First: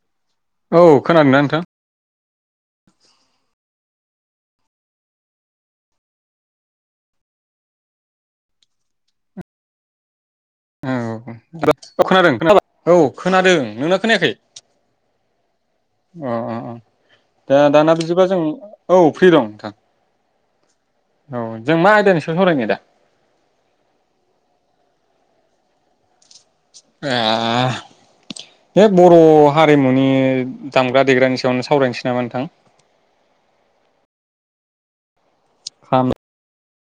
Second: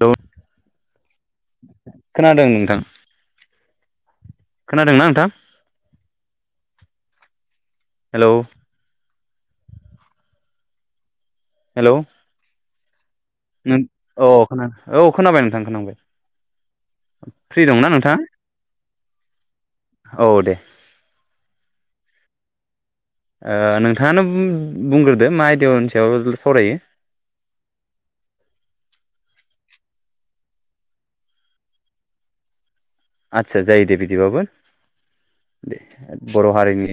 Hello औ खोनादोंना नोंथां? खोनादों नोंथां। खोनादोंना नोंथां? हेलौ बि हेलौ खोनादों खोन औ खोनादों नों नोंना औ खोनायाखै खोना औ खोनाबाय नोंथां खोनाबाय अ अ अ दा फ्रि दंना दाना बिदिबा नोंथाङा जों औ फ्रि दं नोंथां औ दे औ जों मा आयदानि सायाव सावरायनाय दा? ओ नोंथाङानो बुं-बुंग्रोदो मा आयदानि सायाव सावरायो आ बर' हारिमुनि दामग्रा देग्रानि सायावनो सावरायनोसै नामा नोंथां? आतसा जायो दे बिदि बाबो दे खाम बर' हारिनि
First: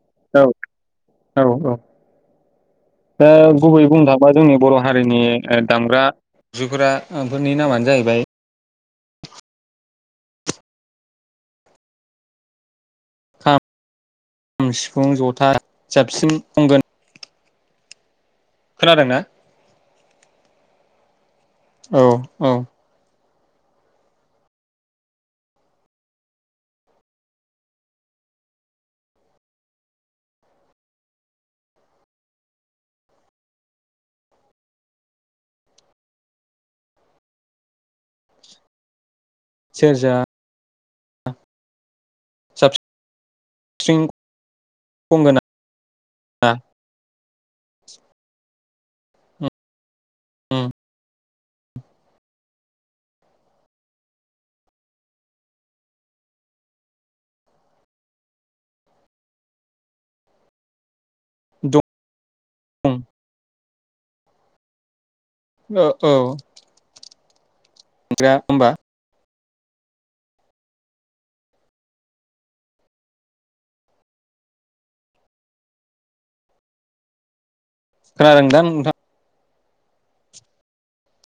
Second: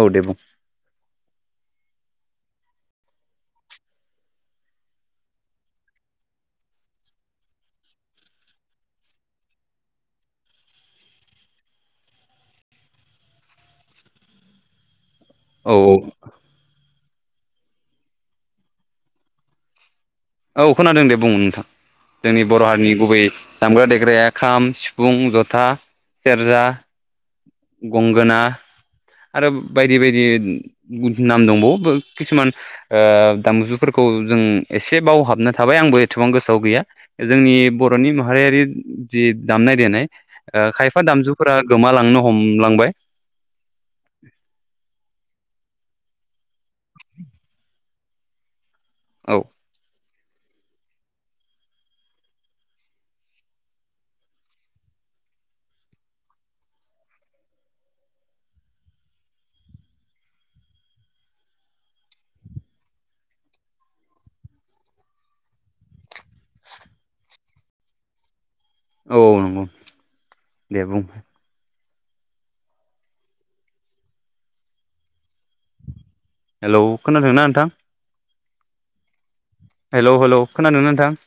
औ दे बुं। औ औ दा गुबैयै बुंनो थाबा जोंनि बर' हारिनि दामग्रा जुग्रा फोरनि नामानो जाहैबाय। हाब [unintelligible] फुं जथा औ औ साबसिन गंगोन खोनादों ना? औ खोनादों दे बुं। औ जोंनि औ बर' हारिनि गुबै दामग्रा देग्राया खाम सिफुं जथा सेरजा गंगोना आरो बायदि बायदि नाम दंबावो खिसुमान ओ दामजुफोरखौ जों एसे बावहाबनो थाबाय आंबो एसेबां गोसोआव गैया जोंनि बर'नि माहारियारि जि दामनाय देनाय सेरजा दा ओ खायफ दामजुफोरा गोमालांनो ह हमलांबाय बुंगोना आ [inaudible] औ उम द [unintelligible] ओ औ [unintelligible] होमबा औ नंगौ दे बुं हेलौ खोनादोंना नोंथां? खोनादों दा नोंथा? हेलौ हेलौ खोनादोंना नोंथां?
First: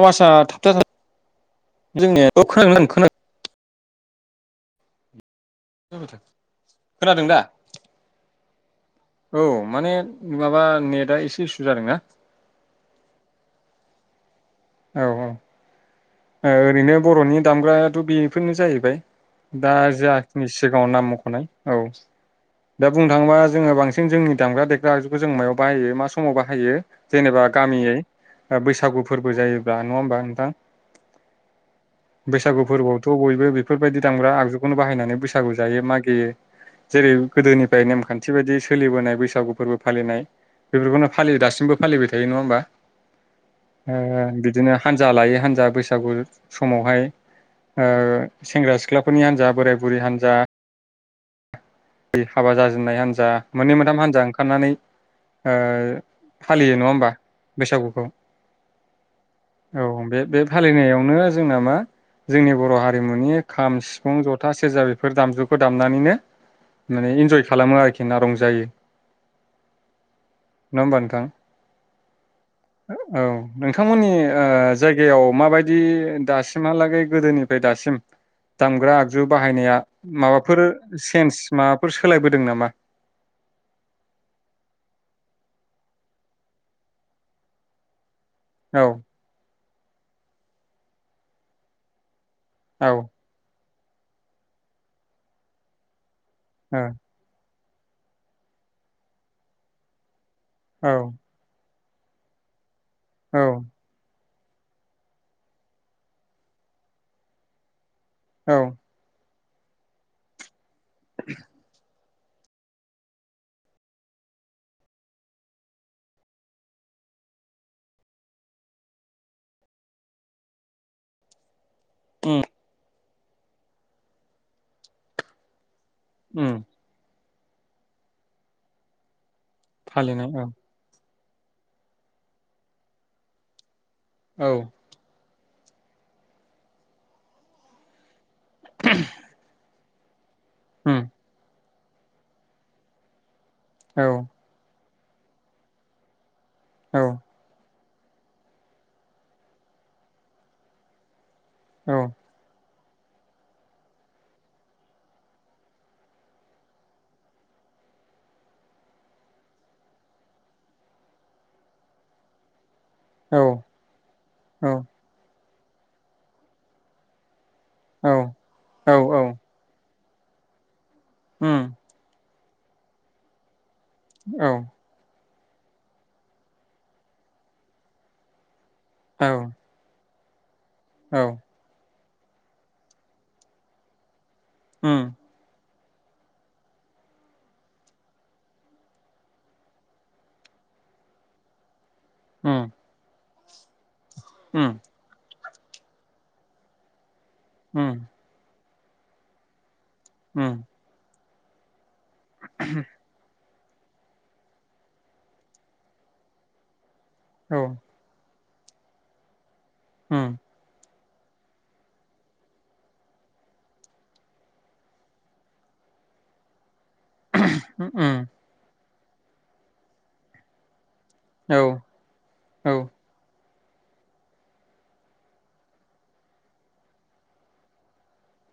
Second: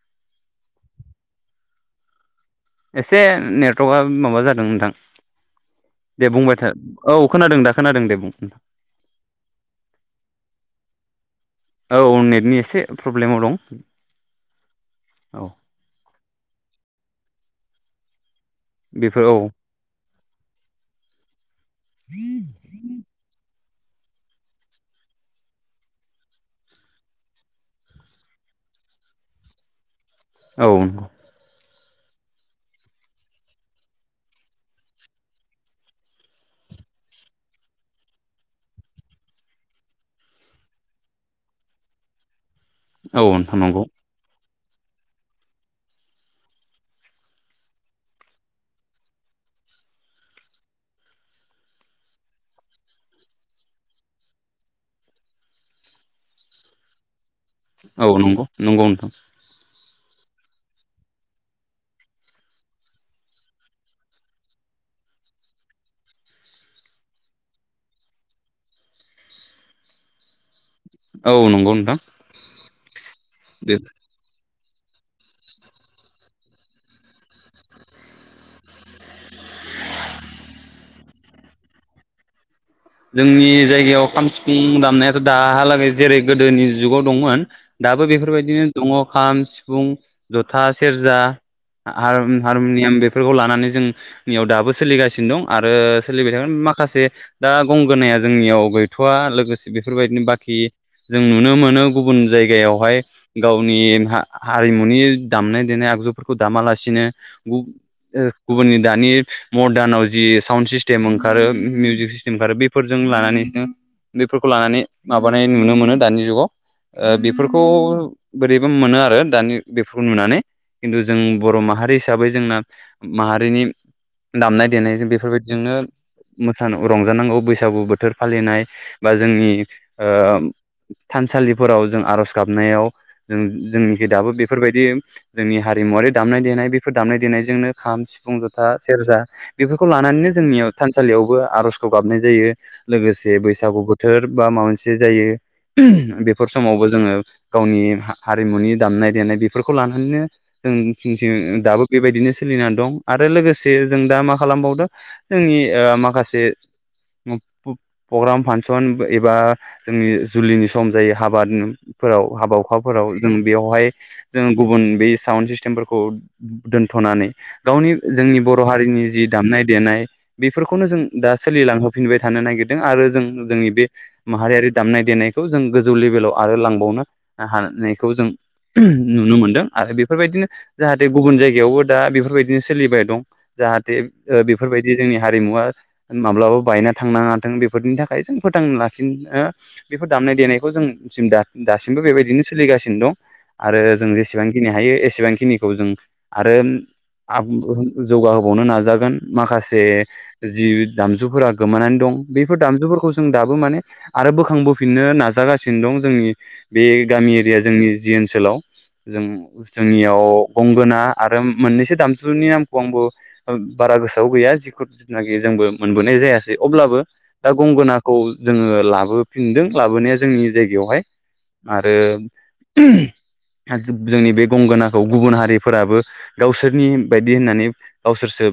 औ आसा थाबथा [unintelligible] जों [unintelligible] एसे ने टका माबा जादों नोंथां। खोनादों दे बुंबाय था औ खोनादों दा खोनादों दे बुं। औ माने माबा नेटआ एसे स औ नेटनि एसे प्रब्लेमाव दं। औ औ ओ ओरैनो बर'नि दामग्रायाथ' बे फोरनो जाहैबाय बेफोर औ दा जाखिनि सिगाङाव नाम मख'नाय औ दा बुंनो थाङोबा जोङो बांसिन जोंनि दामग्रा देग्रा आगजुखौ जों मायाव बाहायो मा समाव बाहायो जेनेबा गामियै ओ बैसागु फोरबो जायो ब्ला नङा होमबा? नोंथां औ बैसागु फोरबोआवथ' बयबो बेफोरबायदि दामग्रा आगजुखौनो बाहायनानै बैसागु जायो मागियो जेरै गोदोनिफ्राय नेमखान्थि बायदि सोलिबोनाय बैसागु फोरबो फालिनाय बेफोरखौनो फालियो दासिमबो फालिबाय थायो नङा होमबा? औ [unintelligible] नंगौ। दिनो हानजा लायो हानजा बैसागु समावहाय ओ सेंग्रा सिख्लाफोरनि हान्जा बोराय बुरि हान्जा [unintelligible] हाबा जाजेननाय हान्जा मोननै मोनथाम हानजा ओंखारनानै ओ फालियो नङा होमबा? बैसागुखौ औ नंगौ नंगौ नोंथां। औ बे बे फालिनायावनो जोंना मा जोंनि बर' हारिमुनि खाम, सिफुं, जथा, सेरजा बेफोर दामजुखौ दामनानैनो माने इन्जय खालामो आरोखि ना रंजायो। नङा होमबा नोंथां औ नंगौ नोंथां। [inaudible] औ दे नोंथांमोननि ओ जायगायाव माबायदि दासिमहालागै गोदोनि फाय दासिम दामग्रा आगजु बाहायनाया माबाफोर सेन्स माबाफोर सोलायबोदों नामा? जोंनि जायगायाव खाम, सिफुं दामनायाथ' दाहालागै जेरै गोदोनि जुगाव दंमोन दाबो बेब फोरबायदिनो औ दङ खाम, सि फुं जथा सेरजा आरोम औ हारमुनियाम बेफोरखौ लानानै जों नियाव दाबो सोलिगासिनो दं आरो सोलिबाय थागोन औ माखासे दा गंगोनाया जोंनियाव गैथ'वा लोगोसे बेफोरबायदिनो बा कि जों औ नुनो मोनो गुबुन जायगायावहाय औ गावनि हा हारिमुनि दामनाय देनाय आगजुफोरखौ दामालासिनो गुब ओ औ गुबुननि दानि मर्दानाव जि साउन सि टेम ओंखारो मिउजि सिम ओंखारो बेफोरजों लानानै बेफोरखौ लानानै माबानाय नुनो मोनो दानि जुगाव ओ बेफोरखौ बोरैबा मोनो आरो दानि बेफोरखौ नुनानै खिन्थु जों बर' माहारि रि हिसाबै उम जोंना माहारिनि दामनाय देनायजों बेफोरबायदिजोंनो उम मोसान' रंजानांगौ बैसागु बोथोर फालिनाय बा जोंनि फालिनाय औ ओ थानसालिफोराव जों आर'ज गाबनायाव जों जोंनि दाबो औ बेफोरबायदि जोंनि हारिमुवारि दामनाय देनाय बेफोर दामनाय देनायजोंनो खाम सि फुं ज'था सेरजा बेफोर लानानै जोंनियाव उम थानसालियावबो आरज खौ गाबनाय जायो लोगोस जे बैसागु औ बोथोर बा मा मोनसे। जे जायो बेब फोर समावबो औ जोङो गावनि। हा हारिमुनि दामनाय देनाय बेफोरखौ लानानैनो जों थिं थिं दाबो औ बेबायदिनो सोलिना दं। आरो लोगोसे जों दा मा खालामबावदों जोंनि ओ माखासे। प प्रग्राम फांसन एबा जोंनि जुलिनि सम जायो हाबाफोराव हाबाव। हखाफोराव जों औ बेयावहाय जों गुबुन बे सावन सिस सिमफोरखौ दोनथनानै गावनि औ जोंनि बर औ हारिनि औ जि दामनाय देनाय बेफोरखौनो जों उम सोलिलांयो फिनबाय। थानो नागिरदों आरो जों जोंनि बे। औ माहारियारि दामनाय देनाय बेखौ जों गोजौ लेभेलाव आरो लांबावनो हानायखौ जों। औ नुनो मोनदों आरो बे। बेफोरबायदिनो। जाहाथे औ गुबुन जायगायावबो। दा बेफोरबायदिनो सोलिबाय दं जाहाथे। बेफोरबायदि उम जोंनि हारिमुवा। माब्लाबा बायना थांनाङाथों बेफोरनि थाखाय जों फोथांना लाखिनो बेफोर दामनाय देनायखौ जोंसिम दासिम। बो बेबायदिनो उम सोलिगासिनो दं। आरो जों जेसेबांखिनि उम हायो एसेबांखिनि। खौ जों आरो। खाबुंखौ उम जौगाहोबावनो नाजादों। जागोन माखासे। जे उम जि दामजुफोरा गोमानानै। दं बेफोर दामजुफोरखौ जों दाब। माने आरो बोखांबोफिननो नाजागासिनो दं जोंनि बे। गामि औ एरिया जोंनि जि ओनसोलाव। जों जोंनियाव उम गंगोना आरो मोननैसो दामजुनि नामखौ आंबो बारा गोसोआव गैया जिु जनाखि जोंबो मोनबोनाय जायासै अब्लाबो दा गंगोनाखौ उम जोंङो लाबो लाबोफिनदों लाबोनाया जोंनि जायगायावहाय औ आरो औ [unintelligible] जोंनि बे गंगोनाखौ गुबुन हारिफोराबो गावसोरनि बायदि होननानै गावसोरसो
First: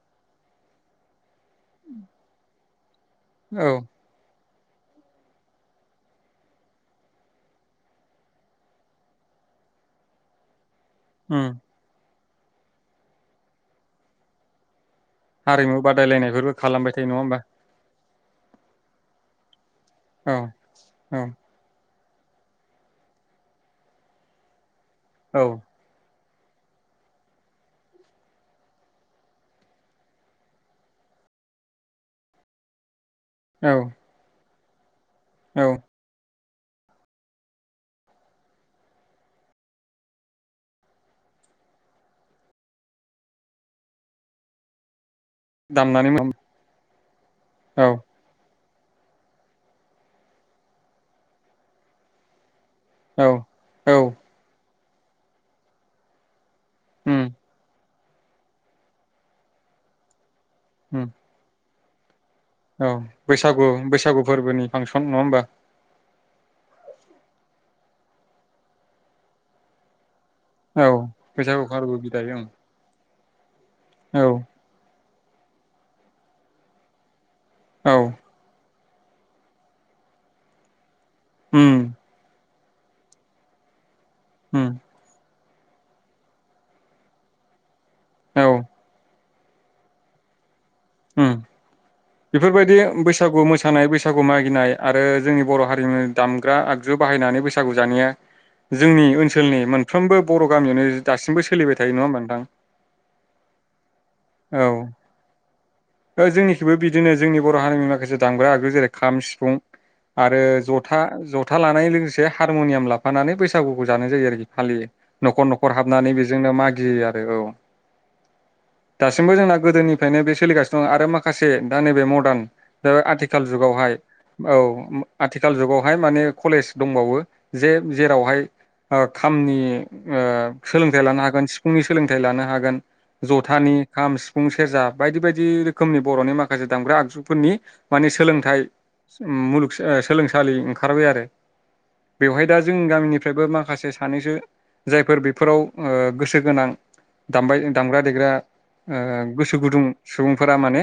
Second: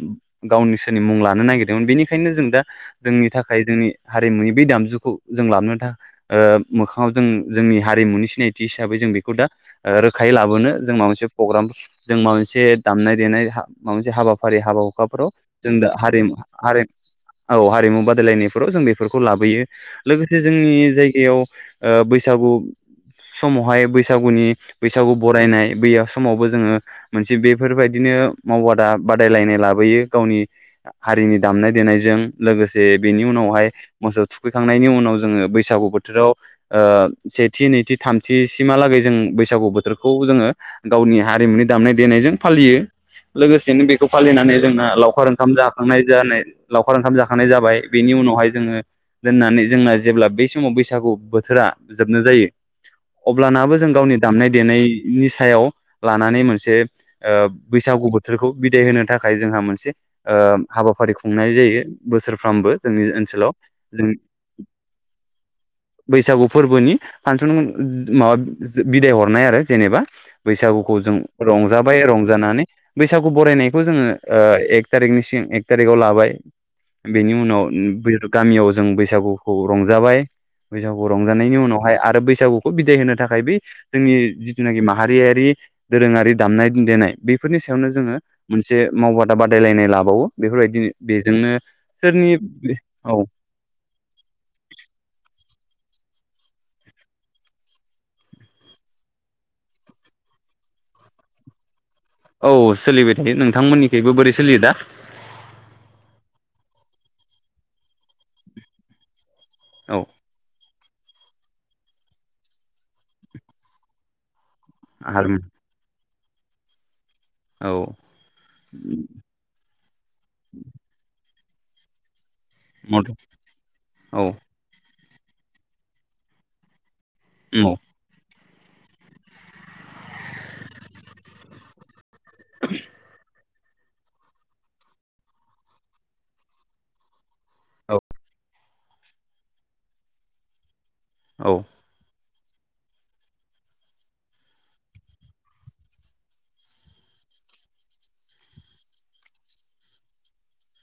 गावनिसोरनि मुं लानो नागिरदोंमोन बिनिनो ओंखायनो जों दा जोंनि थाखाय औ जोंनि हारिमुनि बे दामजुखौ जों लाबोन थाखाय ओ मोखाङाव जों जोंनि हारिमुनि सिनायथि हिसाबै जों बेखौ दा ओ रोखायै लाबोनो जों माब मोनसे उम प्रग्राम जों माब मोनसे दामनाय देनाय माबा मोनसे हाबाफारि हाबा जों दा हारिमु हरिमु दैे नङा होमबा हारिमु बादायलायनायफोराव जों बेफोरखौ लाबोयो औ लोगोसे जोंनि औ जायगायाव ओ बैसागु समावहाय बैसागुनि बैसागु बरायनाय औ बैया समावबो जोङो मोनसे बेफोरबायदिनो मावबादा बादायलायनाय लाबोयो गावनि हारिनि दामनाय देनायजों लोगोसे बेनि उनावहाय औ मोसौ फैखांनायनि उनाव जोङो औ बैसागु बोथोराव सेथि नैथि थामथि सिमहालागै जों बैसागु बोथोरखौ जोङो गावनि हारिमुनि दामनाय देनायजों फालियो लोगोसेनो बेखौ फालिनानै जोंना लावखार ओंखाम जाखांनाय दामनानै जानाय लावखार ओंखाम जाखांनानै थानाय जाबाय औ बेनि उनावहाय जोङो दोननानै जोंना जेब्ला बेै समाव बैसागु बोथोरा जोबनो जायो औ अब्लानाबो जों औ गावनि दामनाय देनाय नि सायाव लानानै मोनसे उम नों बैसागु बोथोरखौ बिदाय होनो थाखाय जोंहा मोनसे उम हाबाफारिखौ जायो बोसोर औ बैसागु बैसागु फोरबोनि फांसन नङा होमबा बैसागु फोरबोनि फांसन माबा बिदाय हरनाय आरो जेनेबा औ बैसागुखौ जों बैसागु फोरबो रंजाबाय बिदाय ओं रंजानानै बैसागु बरायनाय बे खौ जोङो औ एक तारिकनिसिगां एकतारिखआव ला बाय बेनि उनाव उम औ बै गामियाव जों बैसागुखौ रंजाबाय बैसागु रंजानायनि उम उनावहाय आरो बैसागु खौ बिदाय होनो थाखाय बै जोंनि उम जिथुनाखि माहारियारि दोरोङारि दामनाय देनाय बेफोरनि सायावनो जोङो औ मोनसे मावबा दायलायनाय लाबावो बेफोरबायदिनो उम बेजोंनो बेफोरबायदि सोरनि औ बैसागु मोसानाय बैसागु मागिनाय आरो जोंनि बर' हारिमु दामग्रा आगजु बाहायनानै बैसागु जानाया जोंनि ओनसोलनि मोनफ्रोमबो बर' गामियावनो दासिमबो सोलिबाय थायो नङा होमबा नोंथां औ सोलिबाय थायो नोंथांमोननिखैबो बोरै सिलियोदा? ओ जोंनिखैबो बिदिनो जोंनि बर' हारिनि माखासे दामग्रा आगु जेरै खाम सि फुं औ आरो ज था जथा लानाय लोगोसे हारम'नियाम लाफानानै बैसागुखौ जानाय जायो आरोखि। फालियो हारिमु न'खर न'खर हाबनानै बे जोंनो मागियो आरो औ दासिमबो जोंना गोदोनिफ्रायनो बे सोलिगासिनो। आरो माखासे दा नैबे मर्दान बे आथिखाल जुगावहाय औ। आथिखाल जुगावहाय माने कलेज दंबावो जे औ जेरावहाय ओ खामनि ओ सोलोंथाइ लानो हागोन सिफुंनि सोलोंथाइ लानो हागोन ज थानि, खाम, सिफुं, सेरजा बायदि बाय दि रोखोमनि बर'नि माखासे दामग्रा आगजुफोरनि माने सोलोंथाय मुलुग सोलोंसालि ओंखारबाय आरो औ औ बेवहाय दा जोंनि गामिनिफ्रायबो माखासे सानैसो जायफोर बेफोराव गोसो गोनां दामबाय दामग्रा देग्रा गोसो गुदुं सुबुंफोरा माने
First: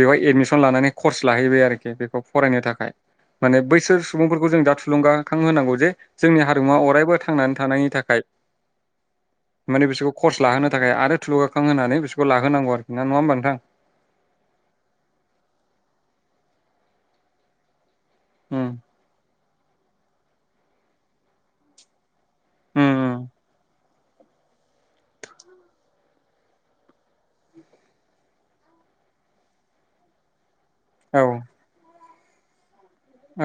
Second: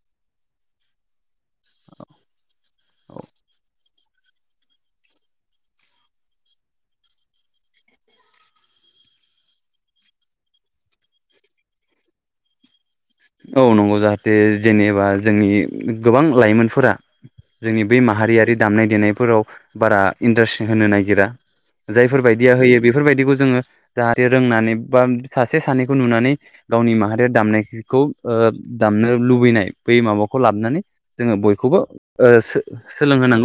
बेवाय एडमिसन लानानै कर्स लाहैबाय आरोखि बेखौ फरायनो था खाय माने बैसोर सुबुंफोरखौ जों दा थुलुंगाखां होनांगौ जे जोंनि हारिमुवा अरायबो थांनानै थानायनि थाखाय माने बिसोरखौ कर्स लाहोनो थाखाय आरो थुलुंगाखां होनानै बिसोरखौ लाहोनांगौ आरो। नङा होमबा नोंथां? औ नंगौ जाहाथे जेनेबा जोंनि गोबां लाइमोनफोरा जोंनि बे माहारियारि उम दामनाय देनायफोराव बारा इन्ट्रेस्ट होनो नागिरा जायफोरबायदिया होयो उम उम बेफोरबायदिखौ जोङो जाहाथे रोंनानै बा सासे सानैखौ नुनानै गावनि माहारिया दामनाय खौ दामनो लुबैनाय बै माबाखौ लाबोनानै औ जोङो बयखौबो ओ सो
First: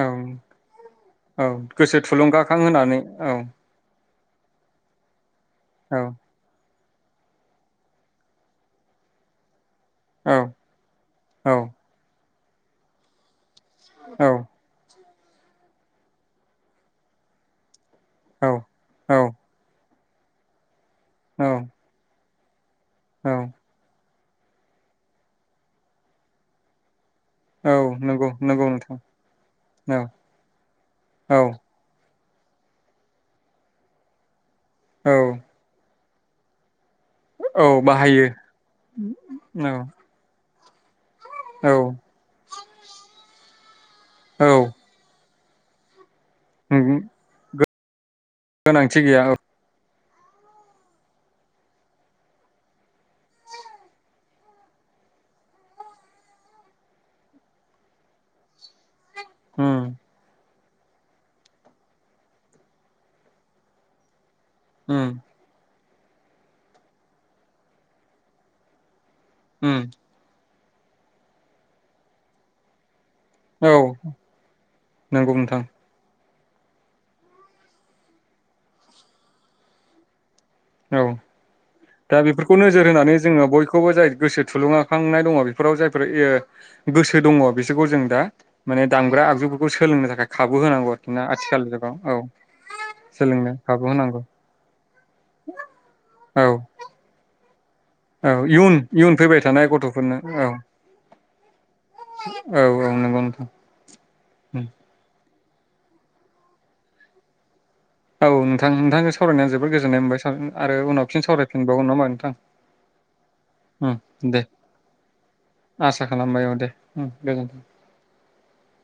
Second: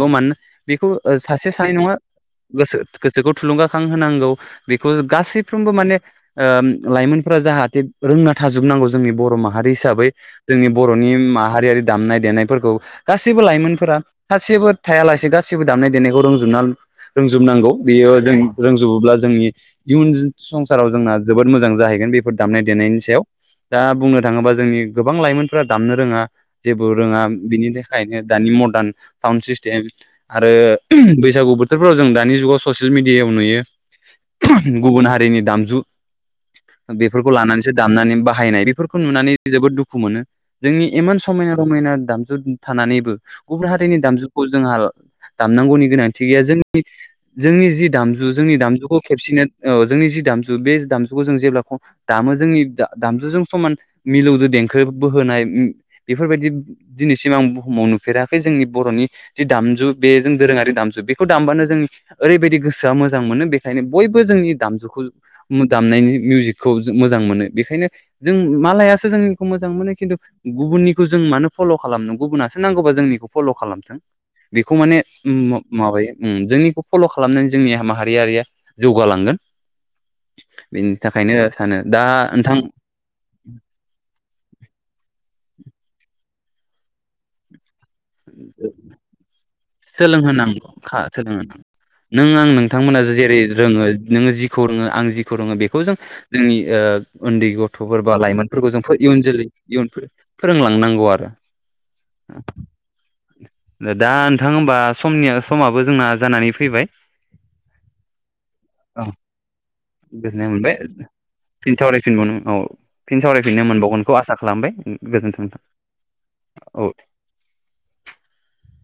औ मानोना बेखौ औ सासे सानै नङा गोसो थुलुंगाखां गोसो होनानै गोसोखौ औ थुलुंगाखां होनांगौ बिखौ गासै फ्रोमबो माने औ ओ लाइमोनफोरा जाहाथे रोंना थाजोबनांगौ जोंनि बर' माहारि हिसाबै औ जोंनि बर'नि औ माहारियारि दामनाय देनाय फोरखौ गासैबो लाइमोन फोरा औ सासेबो थायालासि गासिबो दामनाय देनायखौ रोंजोब रोंजोबनांगौ बेयो रोंजोबोब्ला औ जोंनि इयुन ज सं साराव जोंना जोबोद औ मोजां जाहैगोन बे दामनाय दे देनायनि सायाव औ दा बुंनो थाङोबा जोंनि गोबां लाइमोनफोरा दामनो रोङा जेबो रोङा बिनि औ थाखायनो नंगौ दानि नंगौ मदार्न नोंथां साउन्ड सिस्टेम औ आरो औ बैसागु बोथोराव जों दानि जुगाव ससियेल मिडियायाव नुयो गुबुन औ हारिनि दामजु बेफोरखौ औ लानानैसो दामनानै बाहायो बाहायनाय बेफोर खौ नुनानै औ जोबोद दुखु मोनो जोंनि इमान समायना औ रमायना दामजु थानानैबो हाथायनि दामजुखौ औ जोंहा दामनांगौनि गोनांथि थि गैया जोंनि -जोंनि जि दामजु जोंनि दामजुखौ गोनांथि गैया खेबसेनो औ जोंनि जि दामजु बे दामजुखौ जों जेब्ला दामो जोंनि दामजुजों समान मिलौदो देंखो बोहोनाय बेफोरबायदि दिनैसिम आं बुहुमाव नुफेराखै जोंनि बर'नि जि उम दामजु बेजों दोरोङारि दामजु बेखौ दामबानो जोंनि ओरैबायदि गोसोआ मोजां मोनो बेनिखायनो बयबो जोंनि दामजुखौ उम [unintelligible] दामनायनि मिउजिकखौ मोजां मोनो बेखायनो जों मालाय जोंखौ मोजां उम मोनो खिन्थु गुबुननिखौ जों मानो फल' खालामदों गुबुसो नांगौबा जोंनिखौ फल' औ खालामथों बेखौ उम माने नंगौ नोंथां माबायो उम जोंनिखौ फल' खालामनानै जोंनि माहारियारिया जौगालांगोन । बेनि औ थाखायनो सानो दा नोंथां बेफोरखौ नोजोर होनानै जोङो बयखौबो जाय गोसो थुलुंगाखांनाय दङ बेफोराव जायफोर ओ गोसो दङ बि सोलोंनो थाखाय खाबु सोलोंहांगौ होनांगौ आरोखि ना -सोलोंहांगौ आथिखाल जुगाव औ नों आं नोंथांमोना जेरै सोलोंनो रोङो खाबु होनांगौ नोङो जिखौ रोङो आं जिखौ रों बेखौ जों औ जोंनि ओ उन्दै ग थ'फोर बा औ लाइमोनफोरखौ जों इयुन फैबाय जोलै थानाय इयुन गथ'फोरनो औ फोरोंलांनांगौ आरो । औ- औ नोंगौ नोंथां । दा नोंथां होमबा सम नि समाबो जोंना जानानै फैबाय औ नोंथां औ नोंथांजों सावरायनाय जोबोर गोजो गोजोननाय मोनबाय फिन नामा नोंथां सावरायफिनबावनो नों औ फिन सावरायफिननो मोनबावगोनखौ उम आसा दे खालामबाय आसा खालामबाय दे गोजोनथों औ उम गोजोन्थों। ।